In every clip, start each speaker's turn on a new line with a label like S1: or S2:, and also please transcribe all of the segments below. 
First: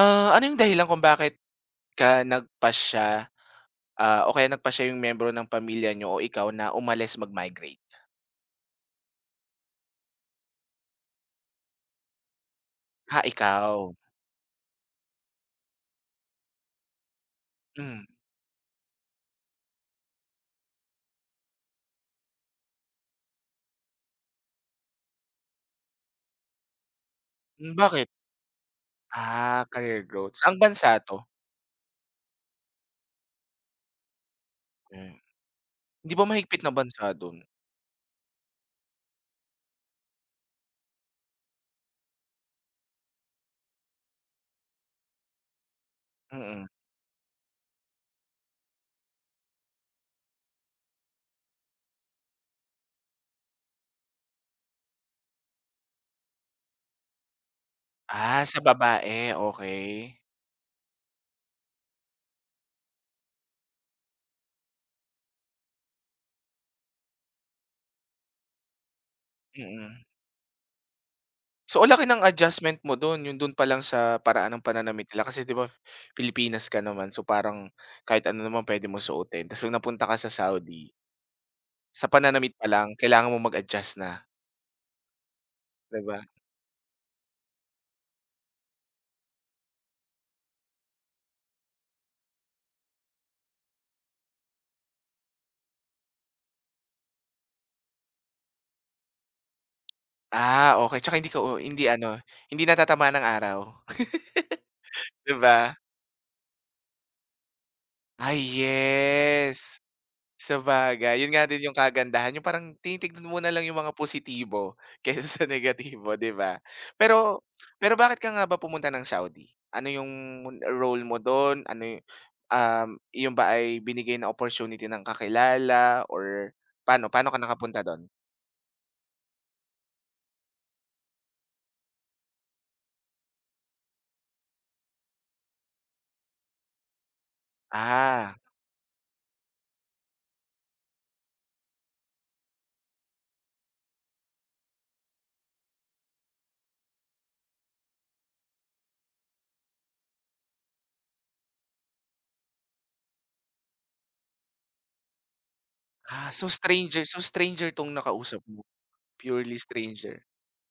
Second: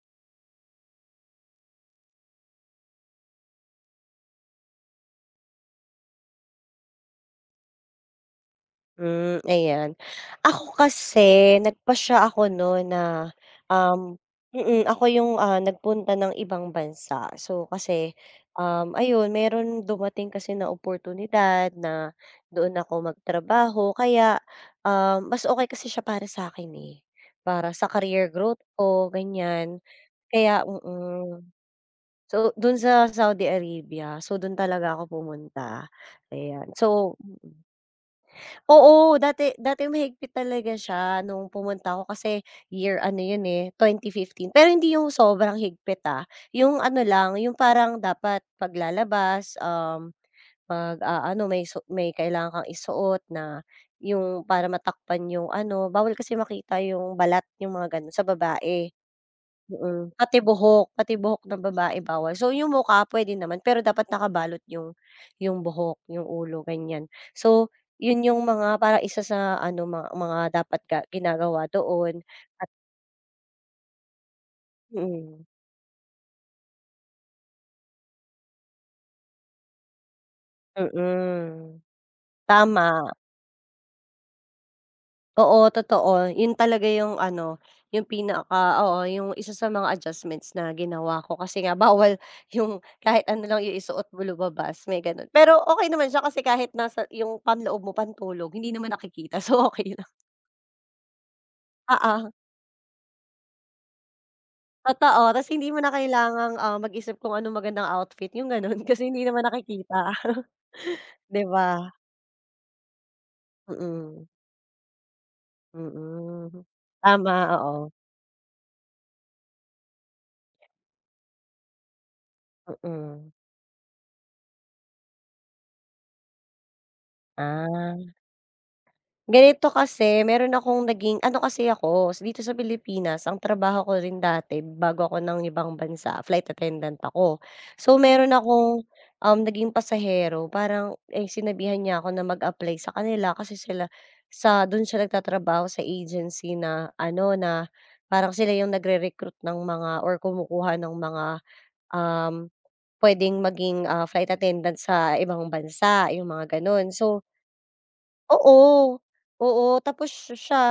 S1: Ah, ano yung dahilan kung bakit ka nagpasya, o kaya nagpasya yung miyembro ng pamilya niyo o ikaw na umalis mag-migrate?
S2: Hmm, ayan. Ako kasi nagpasya ako no
S1: Ah,
S2: na,
S1: ikaw.
S2: um ako yung, nagpunta ng ibang bansa. So
S1: Hmm,
S2: kasi, ayun meron dumating kasi na oportunidad na doon ako magtrabaho kaya, mas okay kasi siya para sa akin eh, para sa
S1: bakit?
S2: career growth ko
S1: Ah,
S2: ganyan.
S1: career growth. Saang
S2: Kaya
S1: bansa 'to?
S2: So dun sa Saudi Arabia, so dun talaga
S1: Hmm,
S2: ako pumunta,
S1: 'di ba mahigpit
S2: ayan.
S1: na bansa
S2: So
S1: dun?
S2: oo, dati dati mahigpit talaga siya nung pumunta ako kasi year ano yun, eh, 2015. Pero hindi yung sobrang higpit,
S1: Mm.
S2: yung ano lang, yung parang dapat paglalabas lalabas, ano may kailangan kang isuot na yung para matakpan yung ano, bawal kasi makita yung balat, yung mga gano'n sa
S1: Ah, sa
S2: babae.
S1: babae, okey.
S2: Pati buhok ng babae bawal. So, yung mukha puwede naman pero dapat nakabalot yung buhok, yung ulo, ganyan. So, yun yung mga parang isa sa ano
S1: Mm.
S2: mga dapat ginagawa
S1: So, ang laki
S2: doon.
S1: ng adjustment mo dun, yung dun pa lang sa paraan ng pananamit nila kasi
S2: Mm,
S1: 'di ba Pilipinas ka naman, so parang kahit ano naman puwede mong suotin ta's nung napunta ka sa Saudi,
S2: mm,
S1: sa pananamit pa lang
S2: tama.
S1: kailangan mong mag-adjust na.
S2: Oo,
S1: 'Di ba?
S2: totoo. Yun talaga yung ano, yung pinaka oo, yung isa sa mga adjustments na ginawa ko kasi nga bawal yung kahit ano lang yung isuot mo lumabas, may ganun. Pero okay naman siya kasi kahit nasa yung panloob mo, pantulog, hindi naman nakikita, so okay lang.
S1: Ah, okey. Tsaka hindi ka u hindi ano,
S2: Oo,
S1: hindi natatamaan ng araw.
S2: totoo.
S1: 'Di
S2: Ta's
S1: ba?
S2: hindi mo na kailangang, mag-isip kung anong magandang outfit,
S1: Ay,
S2: yung ganun, kasi hindi naman
S1: yes.
S2: nakikita.
S1: Sabagay, yun
S2: 'Di
S1: nga din yung
S2: ba?
S1: kagandahan, yung parang tinitignan mo na lang yung mga
S2: Mm,
S1: positibo kaysa sa negatibo, 'di
S2: mm.
S1: ba?
S2: Tama,
S1: Pero
S2: oo.
S1: pero bakit ka nga ba pumunta ng Saudi? Ano yung role mo dun? Ano yu
S2: Mm.
S1: yun ba ay binigay na opportunity ng kakilala or paano paano ka nakapunta dun?
S2: Ah. Ganito kasi, meron akong naging ano kasi ako, dito sa Pilipinas ang trabaho ko rin dati bago ako ng ibang bansa, flight attendant ako. So, meron
S1: Ah,
S2: akong, naging pasahero parang, eh, sinabihan niya ako na mag-apply sa kanila kasi sila dun siya nagtatrabaho sa agency na ano, na parang sila yung nagre-recruit ng mga or kumukuha ng mga, um, puwedeng maging, flight attendant sa ibang bansa, yung mga gano'n.
S1: so
S2: So
S1: stranger 'tong nakausap mo,
S2: oo,
S1: purely
S2: oo. Tapos
S1: stranger?
S2: siya siya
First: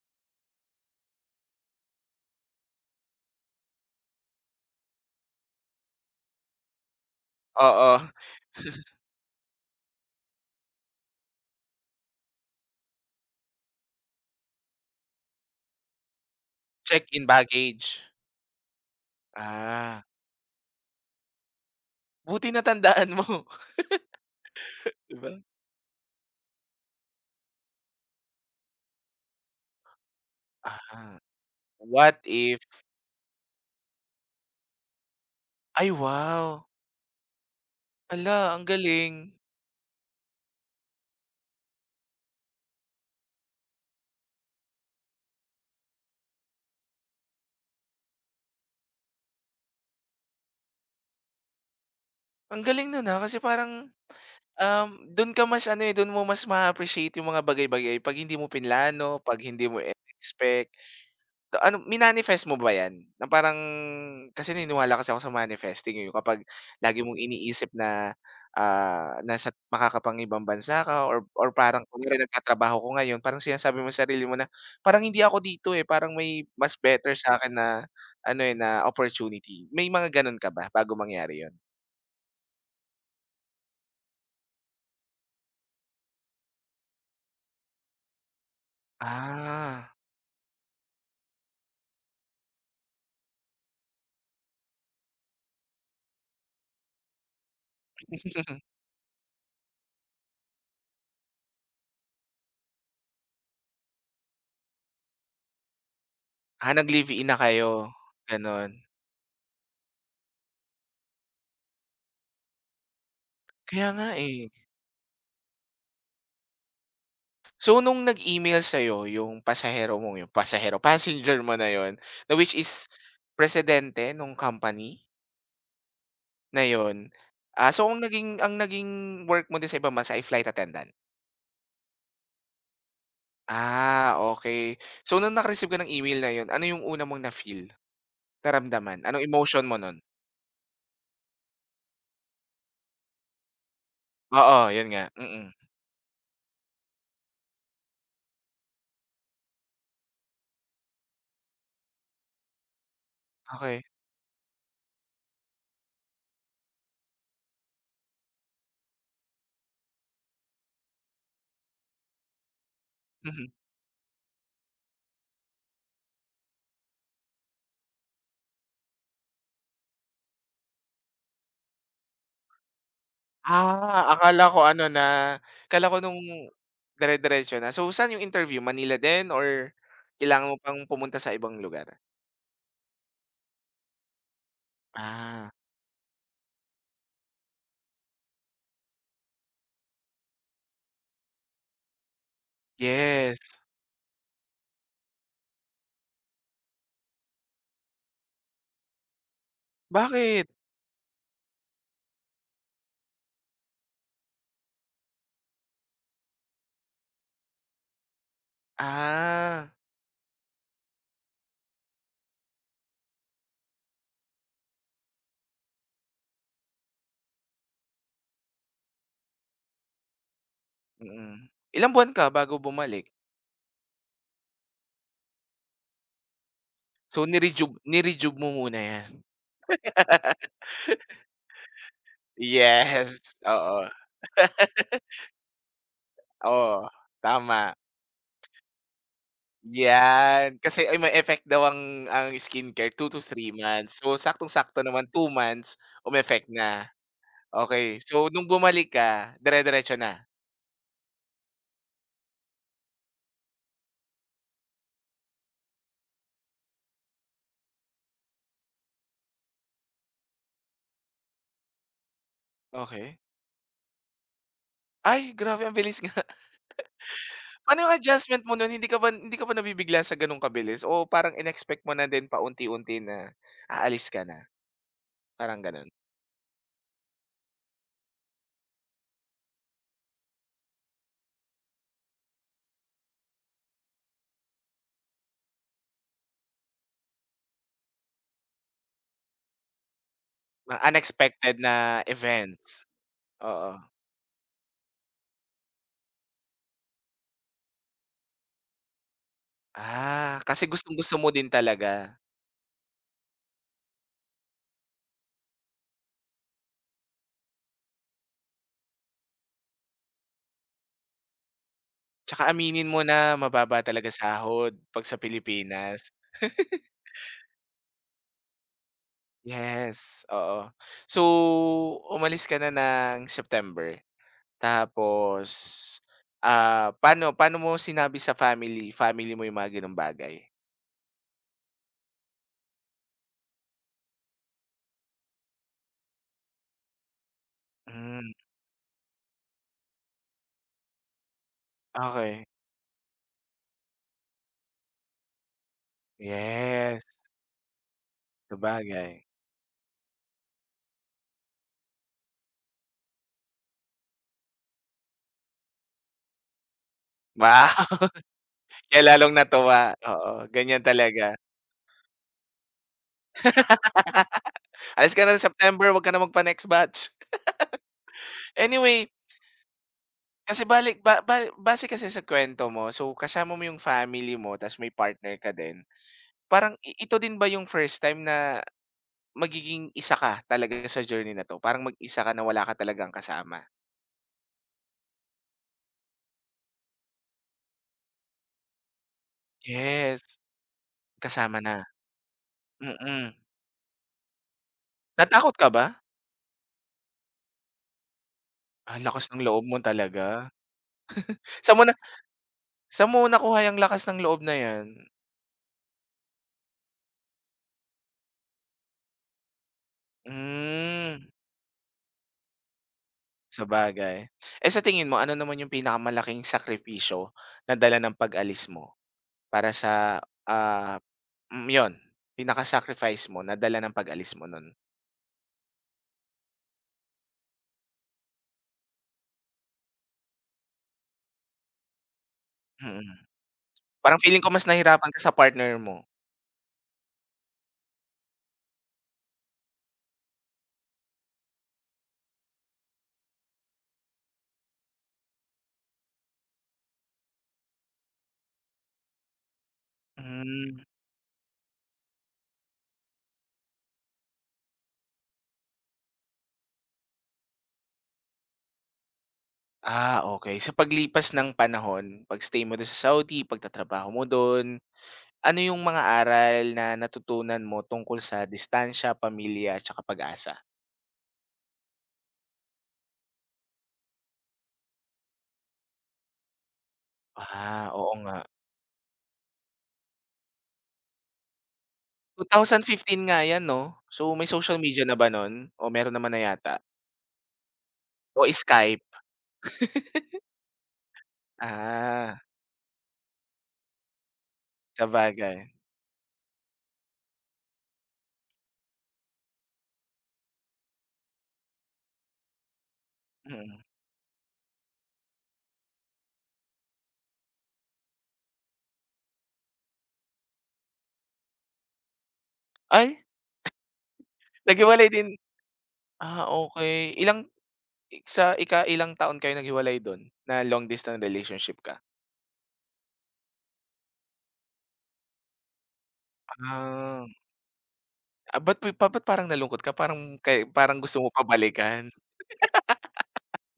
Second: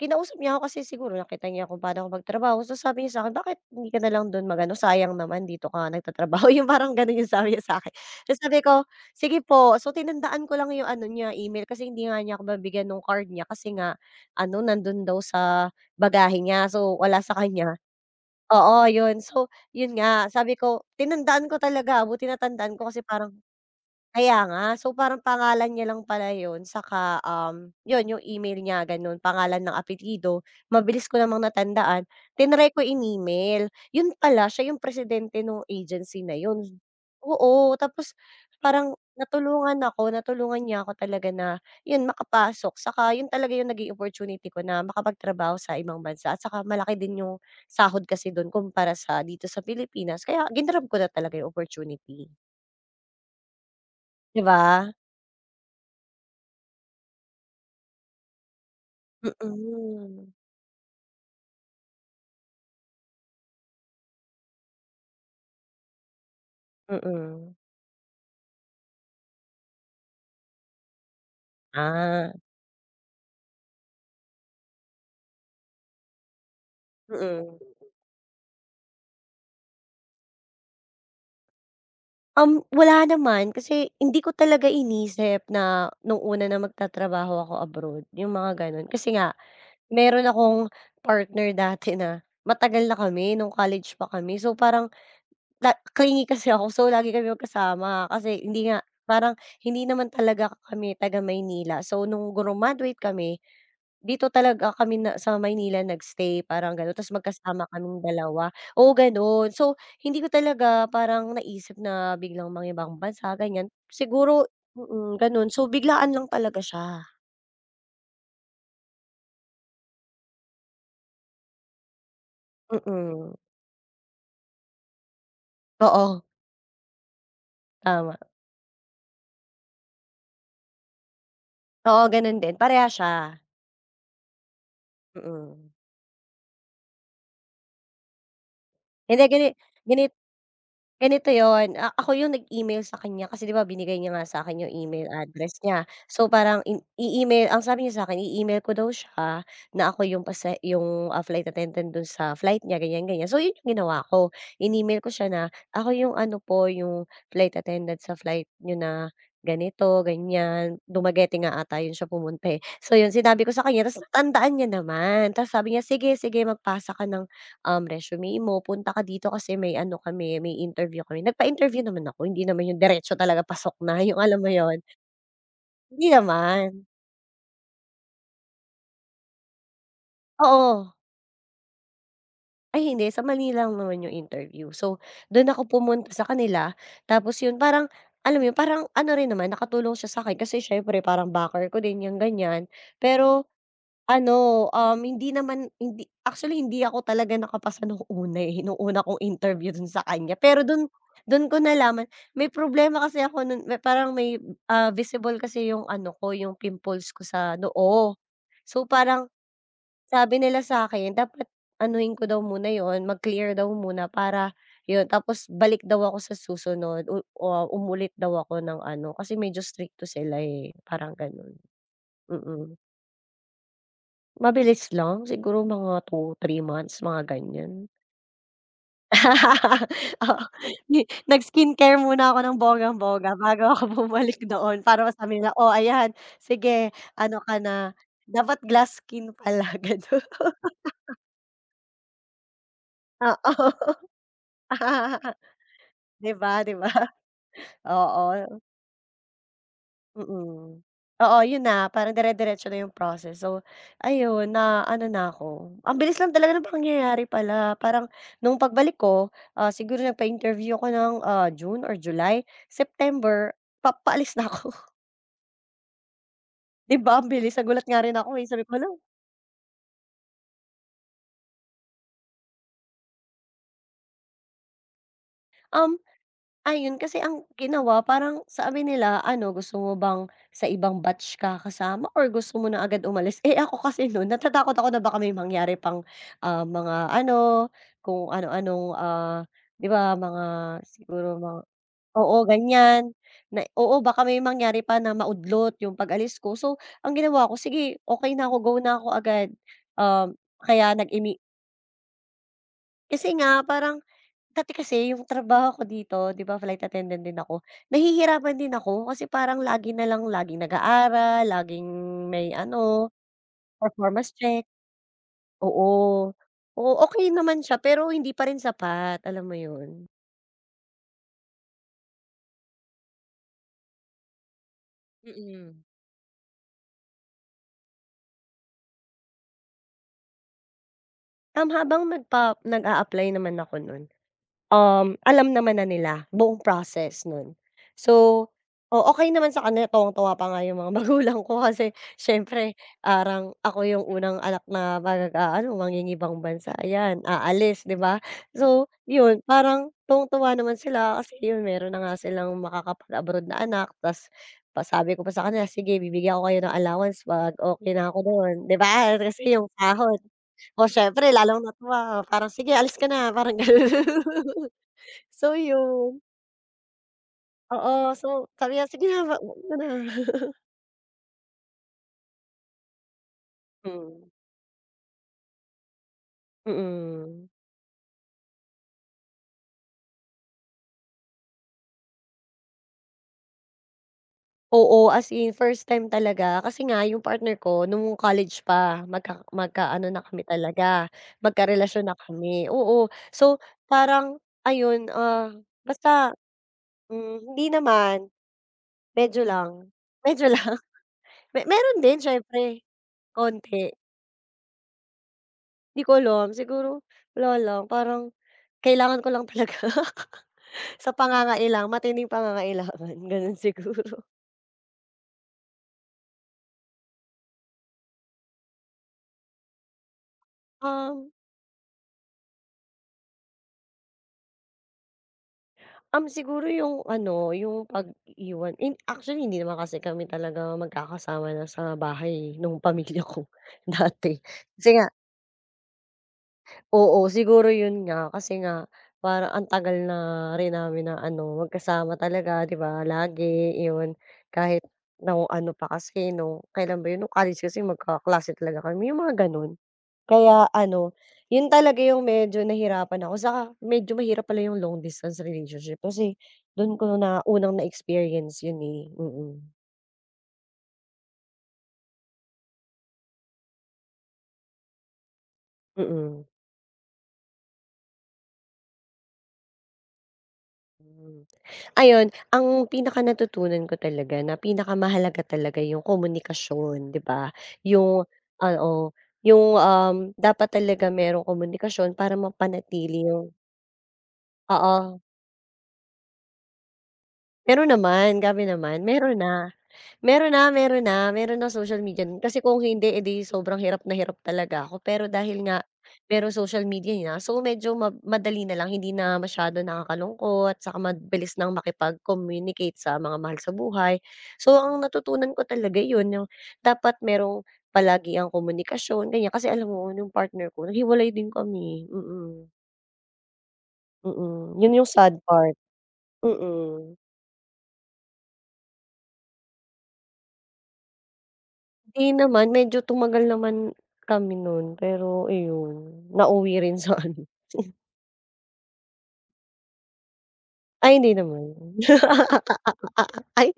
S2: kinausap niya ako kasi siguro nakita niya kung paano ako magtrabaho. So, sabi niya sa akin, "Bakit hindi ka na lang do'n magano, sayang naman dito ka nagtatrabaho." Yung parang gano'n yung sabi niya sa'kin.
S1: Oo,
S2: Tapos sabi ko, "Sige po." So, tinandaan ko lang yung ano niya, email, kasi hindi nga niya ako mabigyan ng card niya kasi nga ano, nando'n daw sa bagahe niya. So, wala
S1: check-in
S2: sa kanya.
S1: baggage.
S2: Oo, yun. So, yun
S1: Ah,
S2: nga, sabi ko tinandaan ko talaga, buti
S1: buti
S2: natandaan ko kasi
S1: natandaan mo.
S2: parang kaya nga. So,
S1: 'Di
S2: parang
S1: ba?
S2: pangalan niya lang pala yun saka, yun yung email niya ganun, pangalan ng apelyido. Mabilis ko
S1: Ah,
S2: namang natandaan,
S1: what if
S2: tinry ko in-email. Yun pala siya yung presidente ng
S1: ay
S2: agency na
S1: wow!
S2: yun. Oo, tapos
S1: Ala, ang
S2: parang
S1: galing.
S2: natulungan ako, natulungan niya ako talaga na yun makapasok saka yun talaga yung naging opportunity ko na makapagtrabaho sa ibang bansa at saka malaki din yung sahod kasi dun kumpara sa dito sa Pilipinas kaya ginrab ko na talaga yung opportunity,
S1: Ang galing nun, ah, kasi parang,
S2: 'di ba?
S1: dun ka mas ano, eh, dun mo mas ma appreciate yung mga bagay-bagay 'pag hindi mo pinlano, 'pag hindi mo
S2: Mm,
S1: expect. Ta ano, minanifest mo ba 'yan? Na parang kasi niniwala kasi ako sa manifesting, eh, yung kapag lagi mong
S2: mm.
S1: iniisip na, ah, nasa makakapang-ibang bansa ka or parang kung kunyari
S2: Ah.
S1: nagtatrabaho ko ngayon, parang sinasabi mo sa sarili mo na, "Parang hindi ako dito, eh, parang may mas better sa akin
S2: Mm.
S1: na ano, eh, na opportunity." May mga gano'n ka ba bago mangyari yon.
S2: Wala naman kasi hindi ko talaga inisip na nung una na magtatrabaho ako abroad, yung mga gano'n. Kasi nga
S1: Ah.
S2: meron akong partner dati na matagal na kami nung college pa kami. So, parang La clingy kasi ako so lagi kami magkasama kasi hindi nga parang hindi naman talaga kami taga Maynila. So nung grumaduate kami, dito talaga kami na sa Maynila nagstay parang
S1: Ah,
S2: gano'n tapos
S1: nag-live-in na
S2: magkasama
S1: kayo,
S2: kaming dalawa,
S1: gano'n.
S2: oo gano'n. So hindi ko talaga parang naisip na biglang mangibang bansa ganyan,
S1: Kaya nga, eh.
S2: siguro gano'n. So biglaan lang talaga siya,
S1: So, nung nag-email sa'yo yung pasahero mo, yung pasahero, passenger mo na yun, na which is
S2: mm.
S1: presidente nung company
S2: Oo,
S1: na yon, ah, so
S2: tama.
S1: ang naging work mo din sa ibang bansa ay flight attendant?
S2: Oo gano'n din, pareha siya,
S1: Ah, okay. So, nung
S2: mm.
S1: naka-receive ka ng email na yon ano yung una mong na-feel, naramdaman?
S2: Hindi.
S1: Anong
S2: Gani
S1: emotion mo nun?
S2: gani Ganito yun, ako yung nag-email sa kanya kasi 'di ba binigay niya nga sa'kin
S1: Oo,
S2: yung
S1: yun nga,
S2: email
S1: mm.
S2: address niya. So parang i-email, ang sabi niya sa akin i-email ko daw siya na ako yung pase yung, flight attendant dun sa flight niya ganyan, ganyan. So yun yung
S1: Okay.
S2: ginawa ko, in-email ko siya na, "Ako yung ano po, yung flight attendant sa flight niyo na ganito, ganyan." Dumageting nga ata yun siya pumunta, eh. So yun sinabi
S1: Mhm.
S2: ko sa kanya ta's natandaan niya naman ta's sabi niya, "Sige, sige magpasa ka ng resume mo, punta ka dito kasi may ano kami, may interview kami." Nagpa-interview naman ako, hindi naman yung diretso talaga pasok na,
S1: Ah,
S2: yung alam mo
S1: akala ko
S2: yun?
S1: ano na, akala ko
S2: Hindi
S1: nung
S2: naman.
S1: dire-diretso na. So, saan yung interview, Manila din or kailangan mo pang
S2: Oo.
S1: pumunta sa ibang lugar?
S2: Ay hindi, sa Manila lang naman yung interview. So, doon
S1: Ah,
S2: ako pumunta sa kanila, tapos yun parang, alam mo yun, parang ano rin naman nakatulong siya sa'kin kasi siyempre parang backer ko din yung ganyan. Pero
S1: yes.
S2: ano, hindi naman hindi actually hindi ako talaga nakapasa nung una, eh, nung una kong interview dun sa kanya.
S1: Bakit?
S2: Pero dun dun ko nalaman may problema kasi ako nun may parang may, visible kasi yung ano ko, yung pimples ko sa noo. So, parang
S1: Ah,
S2: sabi nila sa'kin dapat anuhin ko daw muna yon mag-clear daw muna para yun tapos balik daw ako sa susunod u o umulit daw ako ng ano, kasi medyo strikto sila, eh, parang
S1: mm.
S2: ganun.
S1: Ilang buwan ka
S2: Mm.
S1: bago bumalik?
S2: Mabilis lang, siguro mga 2, 3 months,
S1: So
S2: mga ganyan.
S1: ni-rejuve mo muna 'yan?
S2: Oo, nag-skincare muna ako ng bonggang-bongga
S1: Yes,
S2: bago ako
S1: oo.
S2: bumalik doon para masabi nila, "Oh, ayan,
S1: Oo,
S2: sige ano ka
S1: tama.
S2: na, dapat glass skin pala." Gano'n.
S1: 'Yan, kasi ay may effect daw ang skincare 2 to 3
S2: Oo.
S1: months. So saktong-sakto naman 2 months,
S2: 'Di
S1: umeffect
S2: ba, 'di ba?
S1: na. Okey, so nung
S2: Oo.
S1: bumalik ka, dire-diretso na?
S2: Mm. Oo, yun na parang dire-diretso na yung process. So, ayun na ano na ako, ang bilis lang talaga ng pangyayari pala. Parang nung pagbalik ko, siguro nagpa-interview ako ng, June or July,
S1: Okey.
S2: September pa paalis na ako.
S1: Ay, grabe ang bilis nga.
S2: 'Di ba ang bilis?
S1: Ano
S2: Nagulat
S1: yung
S2: nga rin ako,
S1: adjustment
S2: eh,
S1: mo
S2: sabi
S1: nun,
S2: ko,
S1: hindi
S2: "Hala,
S1: ka ba hindi ka ba nabibigla sa ganong kabilis o parang in mo na din paunti-unti na aalis ka na, parang ganun?
S2: um Ayun, kasi ang ginawa parang sabi nila ano, "Gusto mo bang sa ibang batch ka kasama or gusto mo na agad umalis?" Eh, ako kasi no'n natatakot ako na baka may mangyari pang, mga ano, kung ano-anong, 'di ba mga
S1: Mga
S2: siguro
S1: unexpected
S2: mga
S1: na
S2: oo,
S1: events,
S2: ganiyan. Na
S1: oo.
S2: oo, baka may mangyari pa na maudlot yung pag-alis ko. So, ang ginawa ko, sige okay na ako, go na ako agad. Um,
S1: Ah, kasi
S2: kaya
S1: gustong-gusto mo din talaga.
S2: kasi nga parang dati kasi yung trabaho ko dito, 'di ba flight attendant din ako, nahihirapan din ako kasi parang lagi na lang laging nag-aaral, laging
S1: Tsaka
S2: may
S1: aminin mo
S2: ano,
S1: na mababa talaga
S2: performance check,
S1: sahod 'pag sa Pilipinas.
S2: oo. Oo, okey naman siya pero hindi pa rin sapat, alam mo yun?
S1: Yes, oo. So, umalis ka na ng September, tapos,
S2: Mm.
S1: ah, paano paano mo sinabi sa family family mo yung mga gano'ng bagay?
S2: Habang nag-a-apply naman ako nun, alam naman na nila buong process nun.
S1: Hmm,
S2: So, okey naman sa kanila, tuwang-tuwa pa nga yung mga magulang ko kasi
S1: okey.
S2: siyempre parang ako yung unang anak na mangingibang bansa,
S1: Yes,
S2: ayan, aalis, 'di ba? So,
S1: sabagay.
S2: yun parang tuwang-tuwa naman sila kasi yun meron na nga silang makakapag-abroad na anak ta's pa sabi ko pa sa kanila, "Sige bibigyan ko kayo ng allowance 'pag
S1: Wow.
S2: okey na ako dun," 'di ba?
S1: Kaya lalong
S2: Kasi yung
S1: natuwa,
S2: sahod.
S1: oo,
S2: O
S1: ganyan
S2: siyempre
S1: talaga.
S2: lalong natuwa, parang, "Sige alis ka na," parang ganun.
S1: Alis ka na sa
S2: So
S1: September, 'wag ka
S2: yun,
S1: na magpa-next batch.
S2: oo. So sabi niya, "Sige
S1: Anyway,
S2: na, wag wag mo na."
S1: kasi balik ba ba base kasi sa kwento mo, so kasama mo yung
S2: Hmm.
S1: family mo ta's may partner ka din. Parang i ito din ba
S2: Mm.
S1: yung first time na magiging isa ka talaga sa journey na 'to, parang mag-isa ka na wala ka talagang kasama?
S2: Oo, as in first time talaga kasi nga yung partner ko nung college pa magkaano na
S1: Yes,
S2: kami talaga,
S1: kasama na,
S2: magkarelasyon na kami, oo.
S1: mm.
S2: So parang ayun,
S1: Natakot ka ba?
S2: basta, hindi naman,
S1: Ang lakas ng
S2: medyo
S1: loob mo
S2: lang,
S1: talaga.
S2: medyo lang.
S1: Sa mo na
S2: Meron din siyempre,
S1: saan mo nakuha yang
S2: konti.
S1: lakas ng loob na 'yan?
S2: Di ko alam, siguro wala lang, parang kailangan ko lang talaga. Sa
S1: Hmm,
S2: pangangailang matinding pangangailangan, gano'n
S1: sabagay.
S2: siguro.
S1: Eh, sa tingin mo ano naman yung pinakamalaking sakripisyo na dala ng pag-alis mo para sa, ah,
S2: Um,
S1: hmm, yun pinaka-sacrifice mo na dala ng pag-alis mo nun?
S2: um, siguro yung ano, yung pag-iiwan actually hindi naman kasi kami talaga magkakasama na sa bahay nung
S1: Mm.
S2: pamilya ko
S1: Parang
S2: dati.
S1: feeling ko mas
S2: Kasi nga
S1: nahirapan ka sa partner mo.
S2: oo, siguro yun nga kasi nga parang ang tagal na rin namin na ano, magkasama talaga 'di ba, lagi yun. Kahit nung ano pa kasi nung kailan ba yun, nung college kasi magkaklase talaga kami, yung mga ganun. Kaya
S1: Hmm,
S2: ano, yun talaga yung medyo nahirapan ako saka medyo mahirap pala yung long distance relationship kasi dun ko na unang na-experience yun, eh, mm,
S1: ah, okey. Sa paglipas ng panahon, pag-stay mo dun sa Saudi, pagtatrabaho mo dun, ano yung mga
S2: mm.
S1: aral na natutunan mo tungkol sa distansya, pamilya, tsaka pag-asa?
S2: Hmm. Ayun, ang pinakanatutunan ko talaga na pinakamahalaga talaga yung komunikasyon, 'di ba?
S1: Ah, oo
S2: Yung
S1: nga.
S2: oo, yung, dapat talaga merong komunikasyon para
S1: 2015
S2: mapanatili
S1: nga
S2: yung
S1: 'yan 'no? So, may social media na
S2: oo,
S1: ba nun o meron naman na yata
S2: meron naman,
S1: o
S2: grabe naman,
S1: Skype?
S2: meron na. Meron na, meron ng social media
S1: Ah,
S2: nun kasi kung hindi, eh, sobrang hirap na hirap talaga ako. Pero
S1: sabagay,
S2: dahil nga merong social media na, so medyo madali na lang, hindi na masyado nakakalungkot, saka mabilis nang makipag-communicate sa mga mahal sa
S1: mm.
S2: buhay. So ang natutunan ko talaga yun, yung dapat merong palagi ang komunikasyon, ganyan. Kasi alam mo yung partner ko naghiwalay din kami, mm,
S1: Ay,
S2: mm. Yun yung
S1: naghiwalay din?
S2: sad part,
S1: Ah,
S2: mm.
S1: okay. Ilang sa ika-ilang taon kayo naghiwalay dun na long distance relationship ka?
S2: Di naman, medyo tumagal naman kami nun, pero iyon, nauwi rin sa
S1: Ah,
S2: ano
S1: ba't pa parang nalungkot ka parang kay parang
S2: ay
S1: gusto mo
S2: hindi
S1: pa
S2: naman.
S1: balikan?
S2: Ay,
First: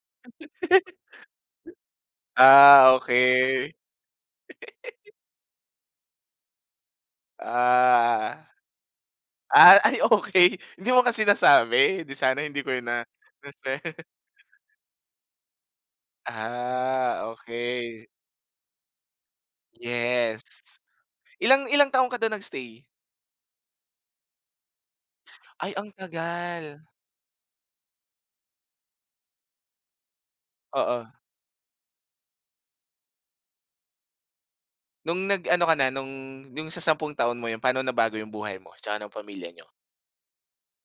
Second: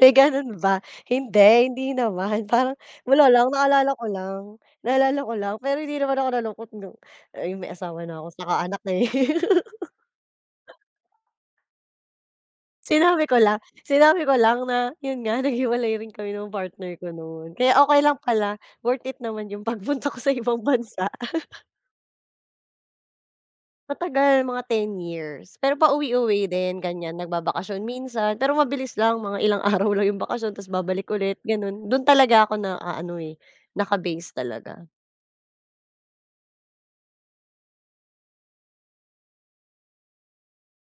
S2: may ganun ba? Hindi, hindi naman parang
S1: Ah,
S2: wala lang,
S1: okay.
S2: naalala ko lang, naalala ko lang pero hindi naman ako nalungkot nung ay may asawa na ako
S1: Ah,
S2: saka anak na, eh.
S1: ay okey. Hindi mo kasi nasabi, 'di sana hindi ko yun na.
S2: Sinabi ko lang sinabi ko lang na yun nga naghiwalay rin kami ng partner ko
S1: Ah,
S2: nun, kaya okey
S1: okay.
S2: lang pala, worth it naman yung pagpunta ko sa ibang
S1: Yes.
S2: bansa.
S1: Ilang ilang taon ka dun nag-stay?
S2: Matagal, mga 10 years.
S1: Ay,
S2: Pero
S1: ang
S2: pauwi-uwi
S1: tagal.
S2: din ganyan, nagbabakasyon minsan, pero mabilis lang mga ilang araw lang yung bakasyon tapos
S1: Oo.
S2: babalik ulit gano'n. Do'n talaga ako na ano eh, naka-base talaga.
S1: Nung nag-ano ka na, nung yung sa 10 taon mo yun, paano nabago yung buhay mo tsaka ng pamilya niyo?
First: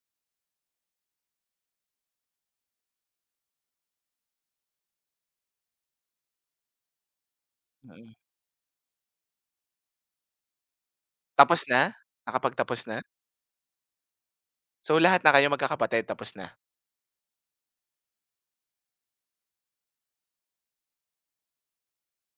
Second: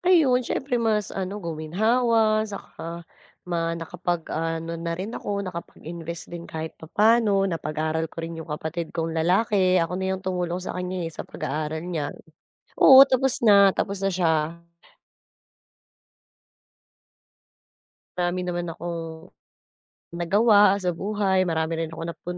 S2: Ayun, syempre mas ano, guminhawa saka nakapag-ano na rin ako, nakapag-invest din kahit papaano, napag-aral
S1: Mm.
S2: ko rin yung kapatid kong lalaki, ako na yung tumulong sa kanya, eh, sa
S1: Tapos na?
S2: pag-aaral niya.
S1: Nakapagtapos na?
S2: Oo, tapos na siya.
S1: So, lahat na kayo magkakapatid tapos na?
S2: Marami naman akong nagawa sa buhay, marami rin akong napun